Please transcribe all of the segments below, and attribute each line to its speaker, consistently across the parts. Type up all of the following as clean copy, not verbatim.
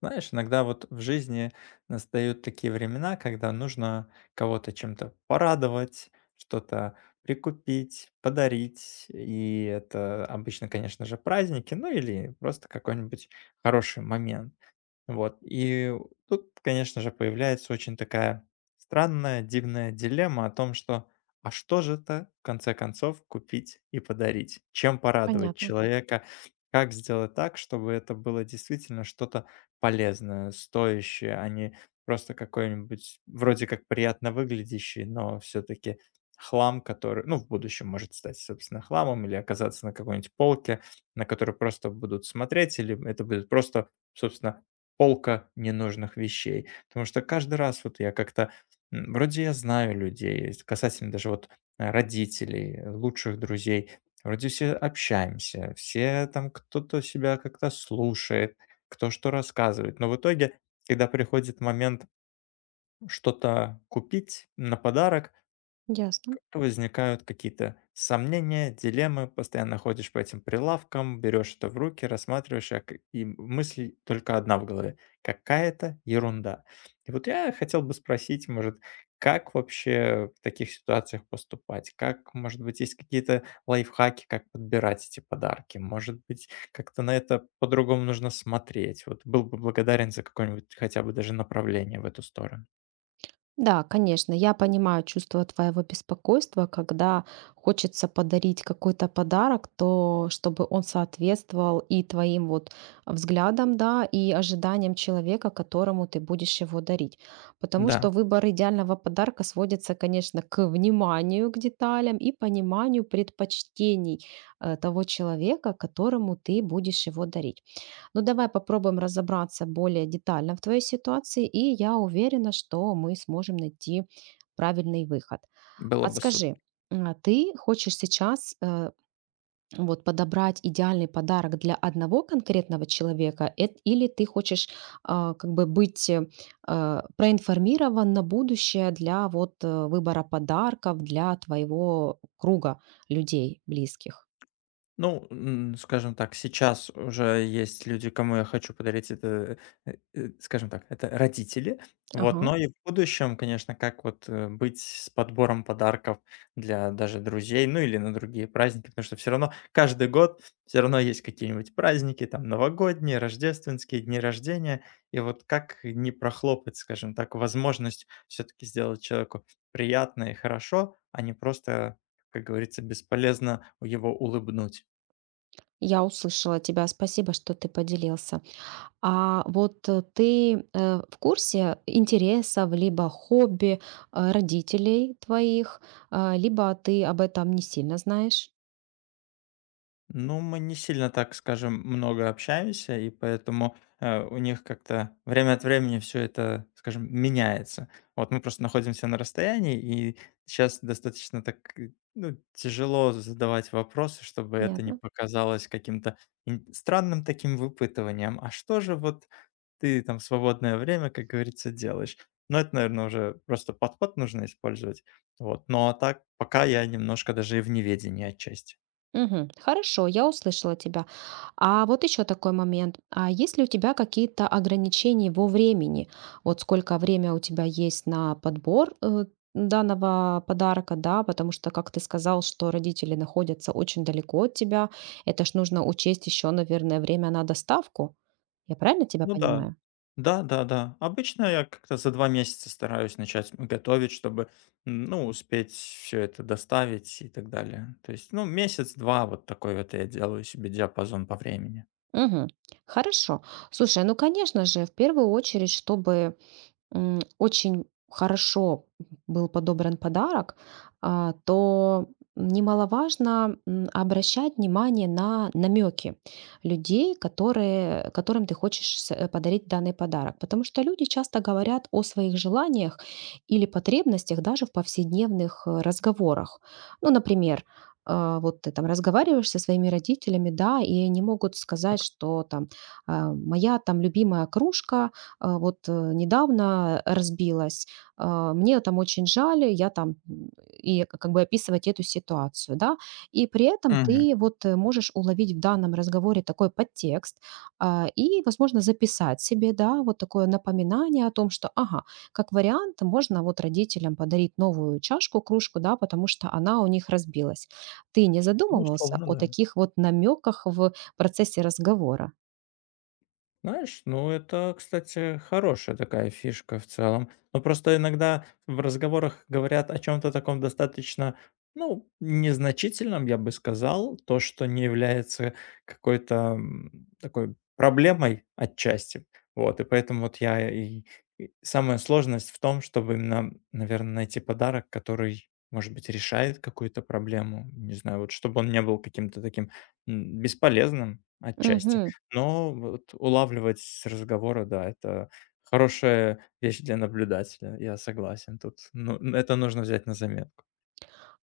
Speaker 1: Знаешь, иногда вот в жизни настают такие времена, когда нужно кого-то чем-то порадовать, что-то прикупить, подарить. И это обычно, конечно же, праздники, ну или просто какой-нибудь хороший момент. Вот. И тут, конечно же, появляется очень такая странная, дивная дилемма о том, что а что же это, в конце концов, купить и подарить? Чем порадовать
Speaker 2: Понятно,
Speaker 1: человека? Как сделать так, чтобы это было действительно что-то полезное, стоящее, а не просто какой-нибудь вроде как приятно выглядящий, но все-таки хлам, который, ну, в будущем может стать, собственно, хламом или оказаться на какой-нибудь полке, на которую просто будут смотреть, или это будет просто, собственно, полка ненужных вещей. Потому что каждый раз вот я как-то, вроде я знаю людей, касательно даже вот родителей, лучших друзей, вроде все общаемся, все там кто-то себя как-то слушает, кто что рассказывает. Но в итоге, когда приходит момент что-то купить на подарок,
Speaker 2: ясно.
Speaker 1: возникают какие-то сомнения, дилеммы, постоянно ходишь по этим прилавкам, берешь это в руки, рассматриваешь, и мысль только одна в голове. Какая-то ерунда. И вот я хотел бы спросить, может, как вообще в таких ситуациях поступать? Как, может быть, есть какие-то лайфхаки, как подбирать эти подарки? Может быть, как-то на это по-другому нужно смотреть? Вот был бы благодарен за какое-нибудь хотя бы даже направление в эту сторону.
Speaker 2: Да, конечно, я понимаю чувство твоего беспокойства, когда хочется подарить какой-то подарок, то чтобы он соответствовал и твоим вот взглядам, да, и ожиданиям человека, которому ты будешь его дарить. Потому
Speaker 1: Да,
Speaker 2: что выбор идеального подарка сводится, конечно, к вниманию к деталям и пониманию предпочтений того человека, которому ты будешь его дарить. Ну, давай попробуем разобраться более детально в твоей ситуации, и я уверена, что мы сможем найти правильный выход.
Speaker 1: было
Speaker 2: А
Speaker 1: бы
Speaker 2: скажи,
Speaker 1: супер.
Speaker 2: а ты хочешь сейчас вот подобрать идеальный подарок для одного конкретного человека, или ты хочешь как бы быть проинформирован на будущее для вот выбора подарков для твоего круга людей близких?
Speaker 1: Ну, скажем так, сейчас уже есть люди, кому я хочу подарить это, скажем так, это родители. Вот,
Speaker 2: Ага.
Speaker 1: но и в будущем, конечно, как вот быть с подбором подарков для даже друзей, ну или на другие праздники, потому что все равно каждый год все равно есть какие-нибудь праздники, там новогодние, рождественские, дни рождения, и вот как не прохлопать, скажем так, возможность все-таки сделать человеку приятно и хорошо, а не просто, как говорится, бесполезно его улыбнуть.
Speaker 2: Я услышала тебя. Спасибо, что ты поделился. А вот ты в курсе интересов либо хобби родителей твоих, либо ты об этом не сильно знаешь?
Speaker 1: Ну, мы не сильно, так скажем, много общаемся, и поэтому у них как-то время от времени все это, скажем, меняется. Вот мы просто находимся на расстоянии, и сейчас достаточно так ну, тяжело задавать вопросы, чтобы это не
Speaker 2: Понятно.
Speaker 1: показалось каким-то странным таким выпытыванием. А что же вот ты там в свободное время, как говорится, делаешь? Ну, это, наверное, уже просто подход нужно использовать. Вот. Но а так пока я немножко даже и в неведении отчасти.
Speaker 2: Мгм. Хорошо, я услышала тебя. А вот еще такой момент. А есть ли у тебя какие-то ограничения во времени? Вот сколько время у тебя есть на подбор данного подарка, да, потому что, как ты сказал, что родители находятся очень далеко от тебя, это ж нужно учесть еще, наверное, время на доставку. Я правильно тебя
Speaker 1: Ну да.
Speaker 2: понимаю?
Speaker 1: Да-да-да. Обычно я как-то за 2 месяца стараюсь начать готовить, чтобы, ну, успеть все это доставить и так далее. То есть, ну, месяц-два вот такой вот я делаю себе диапазон по времени.
Speaker 2: Мгм. Хорошо. Слушай, ну, конечно же, в первую очередь, чтобы очень хорошо был подобран подарок, то немаловажно обращать внимание на намеки людей, которые, которым ты хочешь подарить данный подарок. Потому что люди часто говорят о своих желаниях или потребностях даже в повседневных разговорах. Ну, например, вот ты там разговариваешь со своими родителями, да, и они могут сказать, что там моя там любимая кружка, недавно разбилась, мне там очень жаль, я там как бы описывать эту ситуацию, да, и при этом
Speaker 1: Мгм.
Speaker 2: ты вот можешь уловить в данном разговоре такой подтекст и, возможно, записать себе, да, вот такое напоминание о том, что, ага, как вариант можно вот родителям подарить новую чашку, кружку, да, потому что она у них разбилась. Ты не
Speaker 1: Ну,
Speaker 2: задумывался
Speaker 1: условно,
Speaker 2: о
Speaker 1: да.
Speaker 2: таких вот намеках в процессе разговора?
Speaker 1: Знаешь, ну это, кстати, хорошая такая фишка в целом. Но просто иногда в разговорах говорят о чем-то таком достаточно, ну, незначительном, я бы сказал, то, что не является какой-то такой проблемой отчасти. Вот, и поэтому вот я и самая сложность в том, чтобы именно, наверное, найти подарок, который, может быть, решает какую-то проблему. Не знаю, вот чтобы он не был каким-то таким бесполезным отчасти.
Speaker 2: Мгм.
Speaker 1: Но вот улавливать с разговора, да, это хорошая вещь для наблюдателя. Я согласен тут. Ну, это нужно взять на заметку.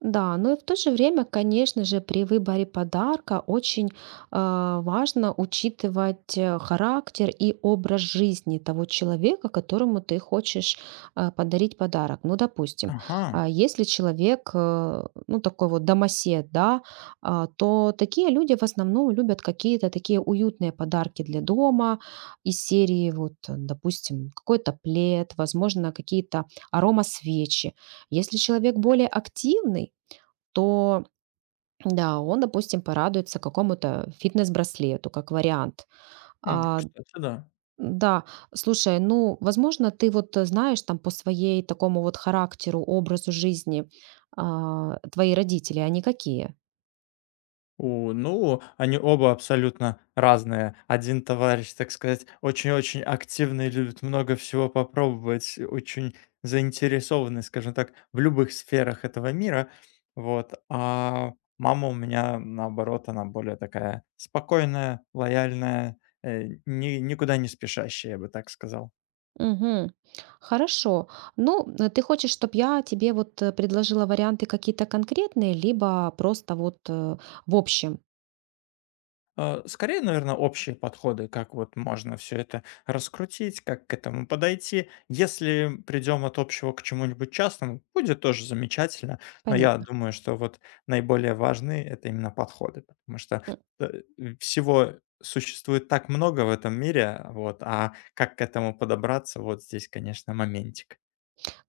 Speaker 2: Да, но и в то же время, конечно же, при выборе подарка очень важно учитывать характер и образ жизни того человека, которому ты хочешь подарить подарок. Ну, допустим,
Speaker 1: Ага,
Speaker 2: если человек, ну, такой вот домосед, да, то такие люди в основном любят какие-то такие уютные подарки для дома из серии, вот, допустим, какой-то плед, возможно, какие-то аромасвечи. Если человек более активный, то да, он, допустим, порадуется какому-то фитнес-браслету, как вариант. А,
Speaker 1: кстати, да.
Speaker 2: да, слушай, ну, возможно, ты вот знаешь там по своей такому вот характеру, образу жизни, твои родители, они какие?
Speaker 1: У, ну, они оба абсолютно разные. Один товарищ, так сказать, очень-очень активный, любит много всего попробовать, очень заинтересованный, скажем так, в любых сферах этого мира. Вот. А мама у меня, наоборот, она более такая спокойная, лояльная, никуда не спешащая, я бы так сказал.
Speaker 2: Мгм. Хорошо. Ну, ты хочешь, чтобы я тебе вот предложила варианты какие-то конкретные, либо просто вот в общем?
Speaker 1: Скорее, наверное, общие подходы, как вот можно все это раскрутить, как к этому подойти. Если придем от общего к чему-нибудь частному, будет тоже замечательно, но я
Speaker 2: Понятно.
Speaker 1: думаю, что вот это именно подходы, потому что, э, всего существует так много в этом мире, вот, а как к этому подобраться - вот здесь, конечно, моментик.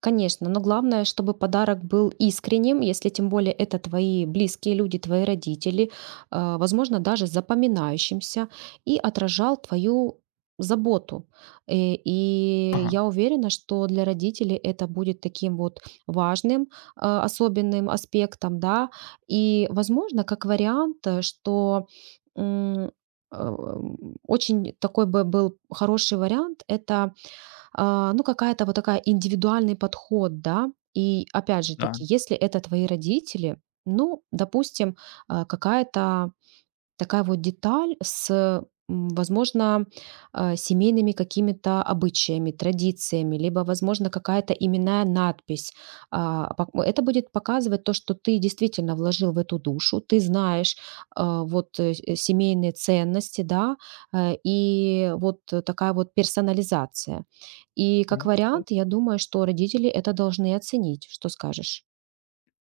Speaker 2: Конечно, но главное, чтобы подарок был искренним, если тем более это твои близкие люди, твои родители, возможно, даже запоминающимся, и отражал твою заботу. И
Speaker 1: Ага,
Speaker 2: я уверена, что для родителей это будет таким вот важным, особенным аспектом, да, и, возможно, как вариант, что м, э, м, очень такой бы был хороший вариант, это ну, какая-то вот такая индивидуальный подход, да. И опять же
Speaker 1: да.
Speaker 2: таки, если это твои родители, ну, допустим, какая-то такая вот деталь с, возможно, семейными какими-то обычаями, традициями, либо, возможно, какая-то именная надпись. Это будет показывать то, что ты действительно вложил в эту душу, ты знаешь семейные ценности, да, и вот такая вот персонализация. И как
Speaker 1: Ну,
Speaker 2: вариант, я думаю, что родители это должны оценить. Что скажешь?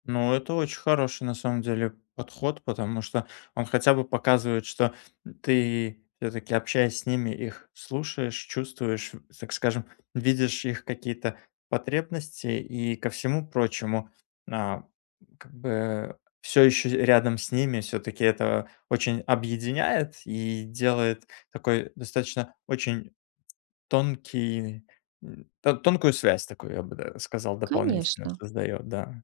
Speaker 1: Ну, это очень хороший, на самом деле, подход, потому что он хотя бы показывает, что ты все-таки, общаясь с ними, их слушаешь, чувствуешь, так скажем, видишь их какие-то потребности и ко всему прочему, а, как бы все еще рядом с ними, все-таки это очень объединяет и делает такой достаточно очень тонкий, тонкую связь такую, я бы сказал, дополнительную
Speaker 2: Конечно.
Speaker 1: создает, да.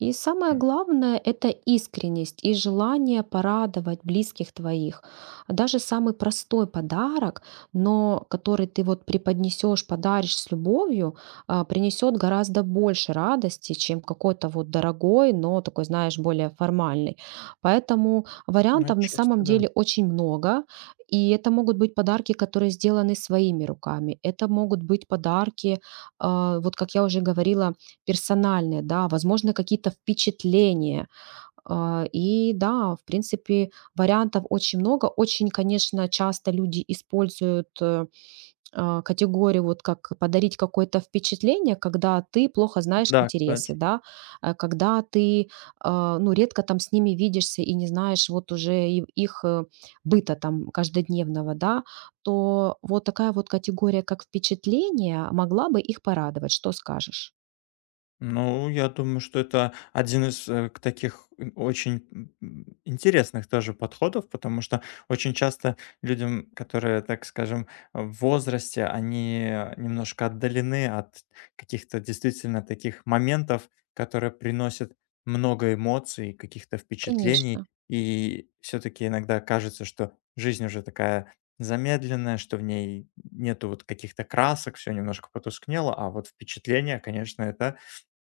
Speaker 2: И самое главное — это искренность и желание порадовать близких твоих. Даже самый простой подарок, но который ты вот преподнесешь, подаришь с любовью, принесет гораздо больше радости, чем какой-то вот дорогой, но такой, знаешь, более формальный. Поэтому
Speaker 1: На
Speaker 2: вариантов на
Speaker 1: Отчасти,
Speaker 2: самом
Speaker 1: да.
Speaker 2: деле очень много. И это могут быть подарки, которые сделаны своими руками. Это могут быть подарки, вот как я уже говорила, персональные, да, возможно, какие-то впечатления. И да, в принципе, вариантов очень много. Очень, конечно, часто люди используют категорию вот как подарить какое-то впечатление, когда ты плохо знаешь
Speaker 1: Да, кстати.
Speaker 2: интересы, да, когда ты, ну, редко там с ними видишься и не знаешь вот уже их быта там каждодневного, да, то вот такая вот категория, как впечатление, могла бы их порадовать. Что скажешь?
Speaker 1: Ну, я думаю, что это один из э, к таких очень интересных тоже подходов, потому что очень часто людям, которые, так скажем, в возрасте, они немножко отдалены от каких-то действительно таких моментов, которые приносят много эмоций, каких-то впечатлений,
Speaker 2: Конечно.
Speaker 1: и все-таки иногда кажется, что жизнь уже такая замедленная, что в ней нету вот каких-то красок, все немножко потускнело, а вот впечатления, конечно, это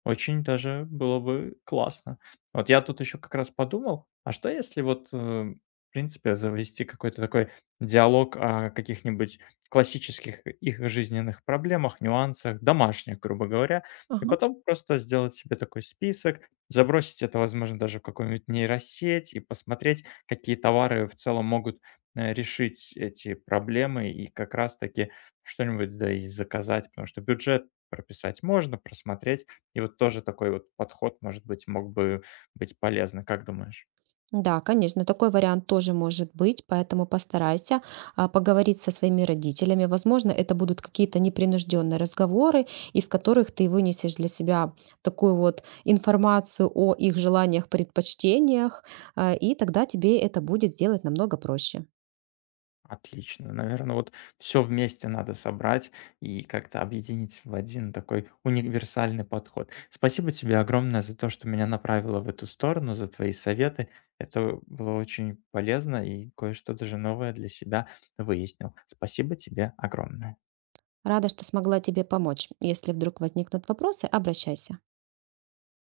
Speaker 1: очень даже было бы классно. Вот я тут еще как раз подумал, а что если вот, в принципе, завести какой-то такой диалог о каких-нибудь классических их жизненных проблемах, нюансах, домашних, грубо говоря, и
Speaker 2: Ага.
Speaker 1: потом просто сделать себе такой список, забросить это, возможно, даже в какую-нибудь нейросеть и посмотреть, какие товары в целом могут решить эти проблемы и как раз-таки что-нибудь да и заказать, потому что бюджет прописать можно, просмотреть, и вот тоже такой вот подход, может быть, мог бы быть полезный. Как думаешь?
Speaker 2: Да, конечно, такой вариант тоже может быть, поэтому постарайся поговорить со своими родителями. Возможно, это будут какие-то непринужденные разговоры, из которых ты вынесешь для себя такую вот информацию о их желаниях, предпочтениях, и тогда тебе это будет сделать намного проще.
Speaker 1: Отлично. Наверное, вот все вместе надо собрать и как-то объединить в один такой универсальный подход. Спасибо тебе огромное за то, что меня направило в эту сторону, за твои советы. Это было очень полезно и кое-что даже новое для себя выяснил. Спасибо тебе огромное.
Speaker 2: Рада, что смогла тебе помочь. Если вдруг возникнут вопросы, обращайся.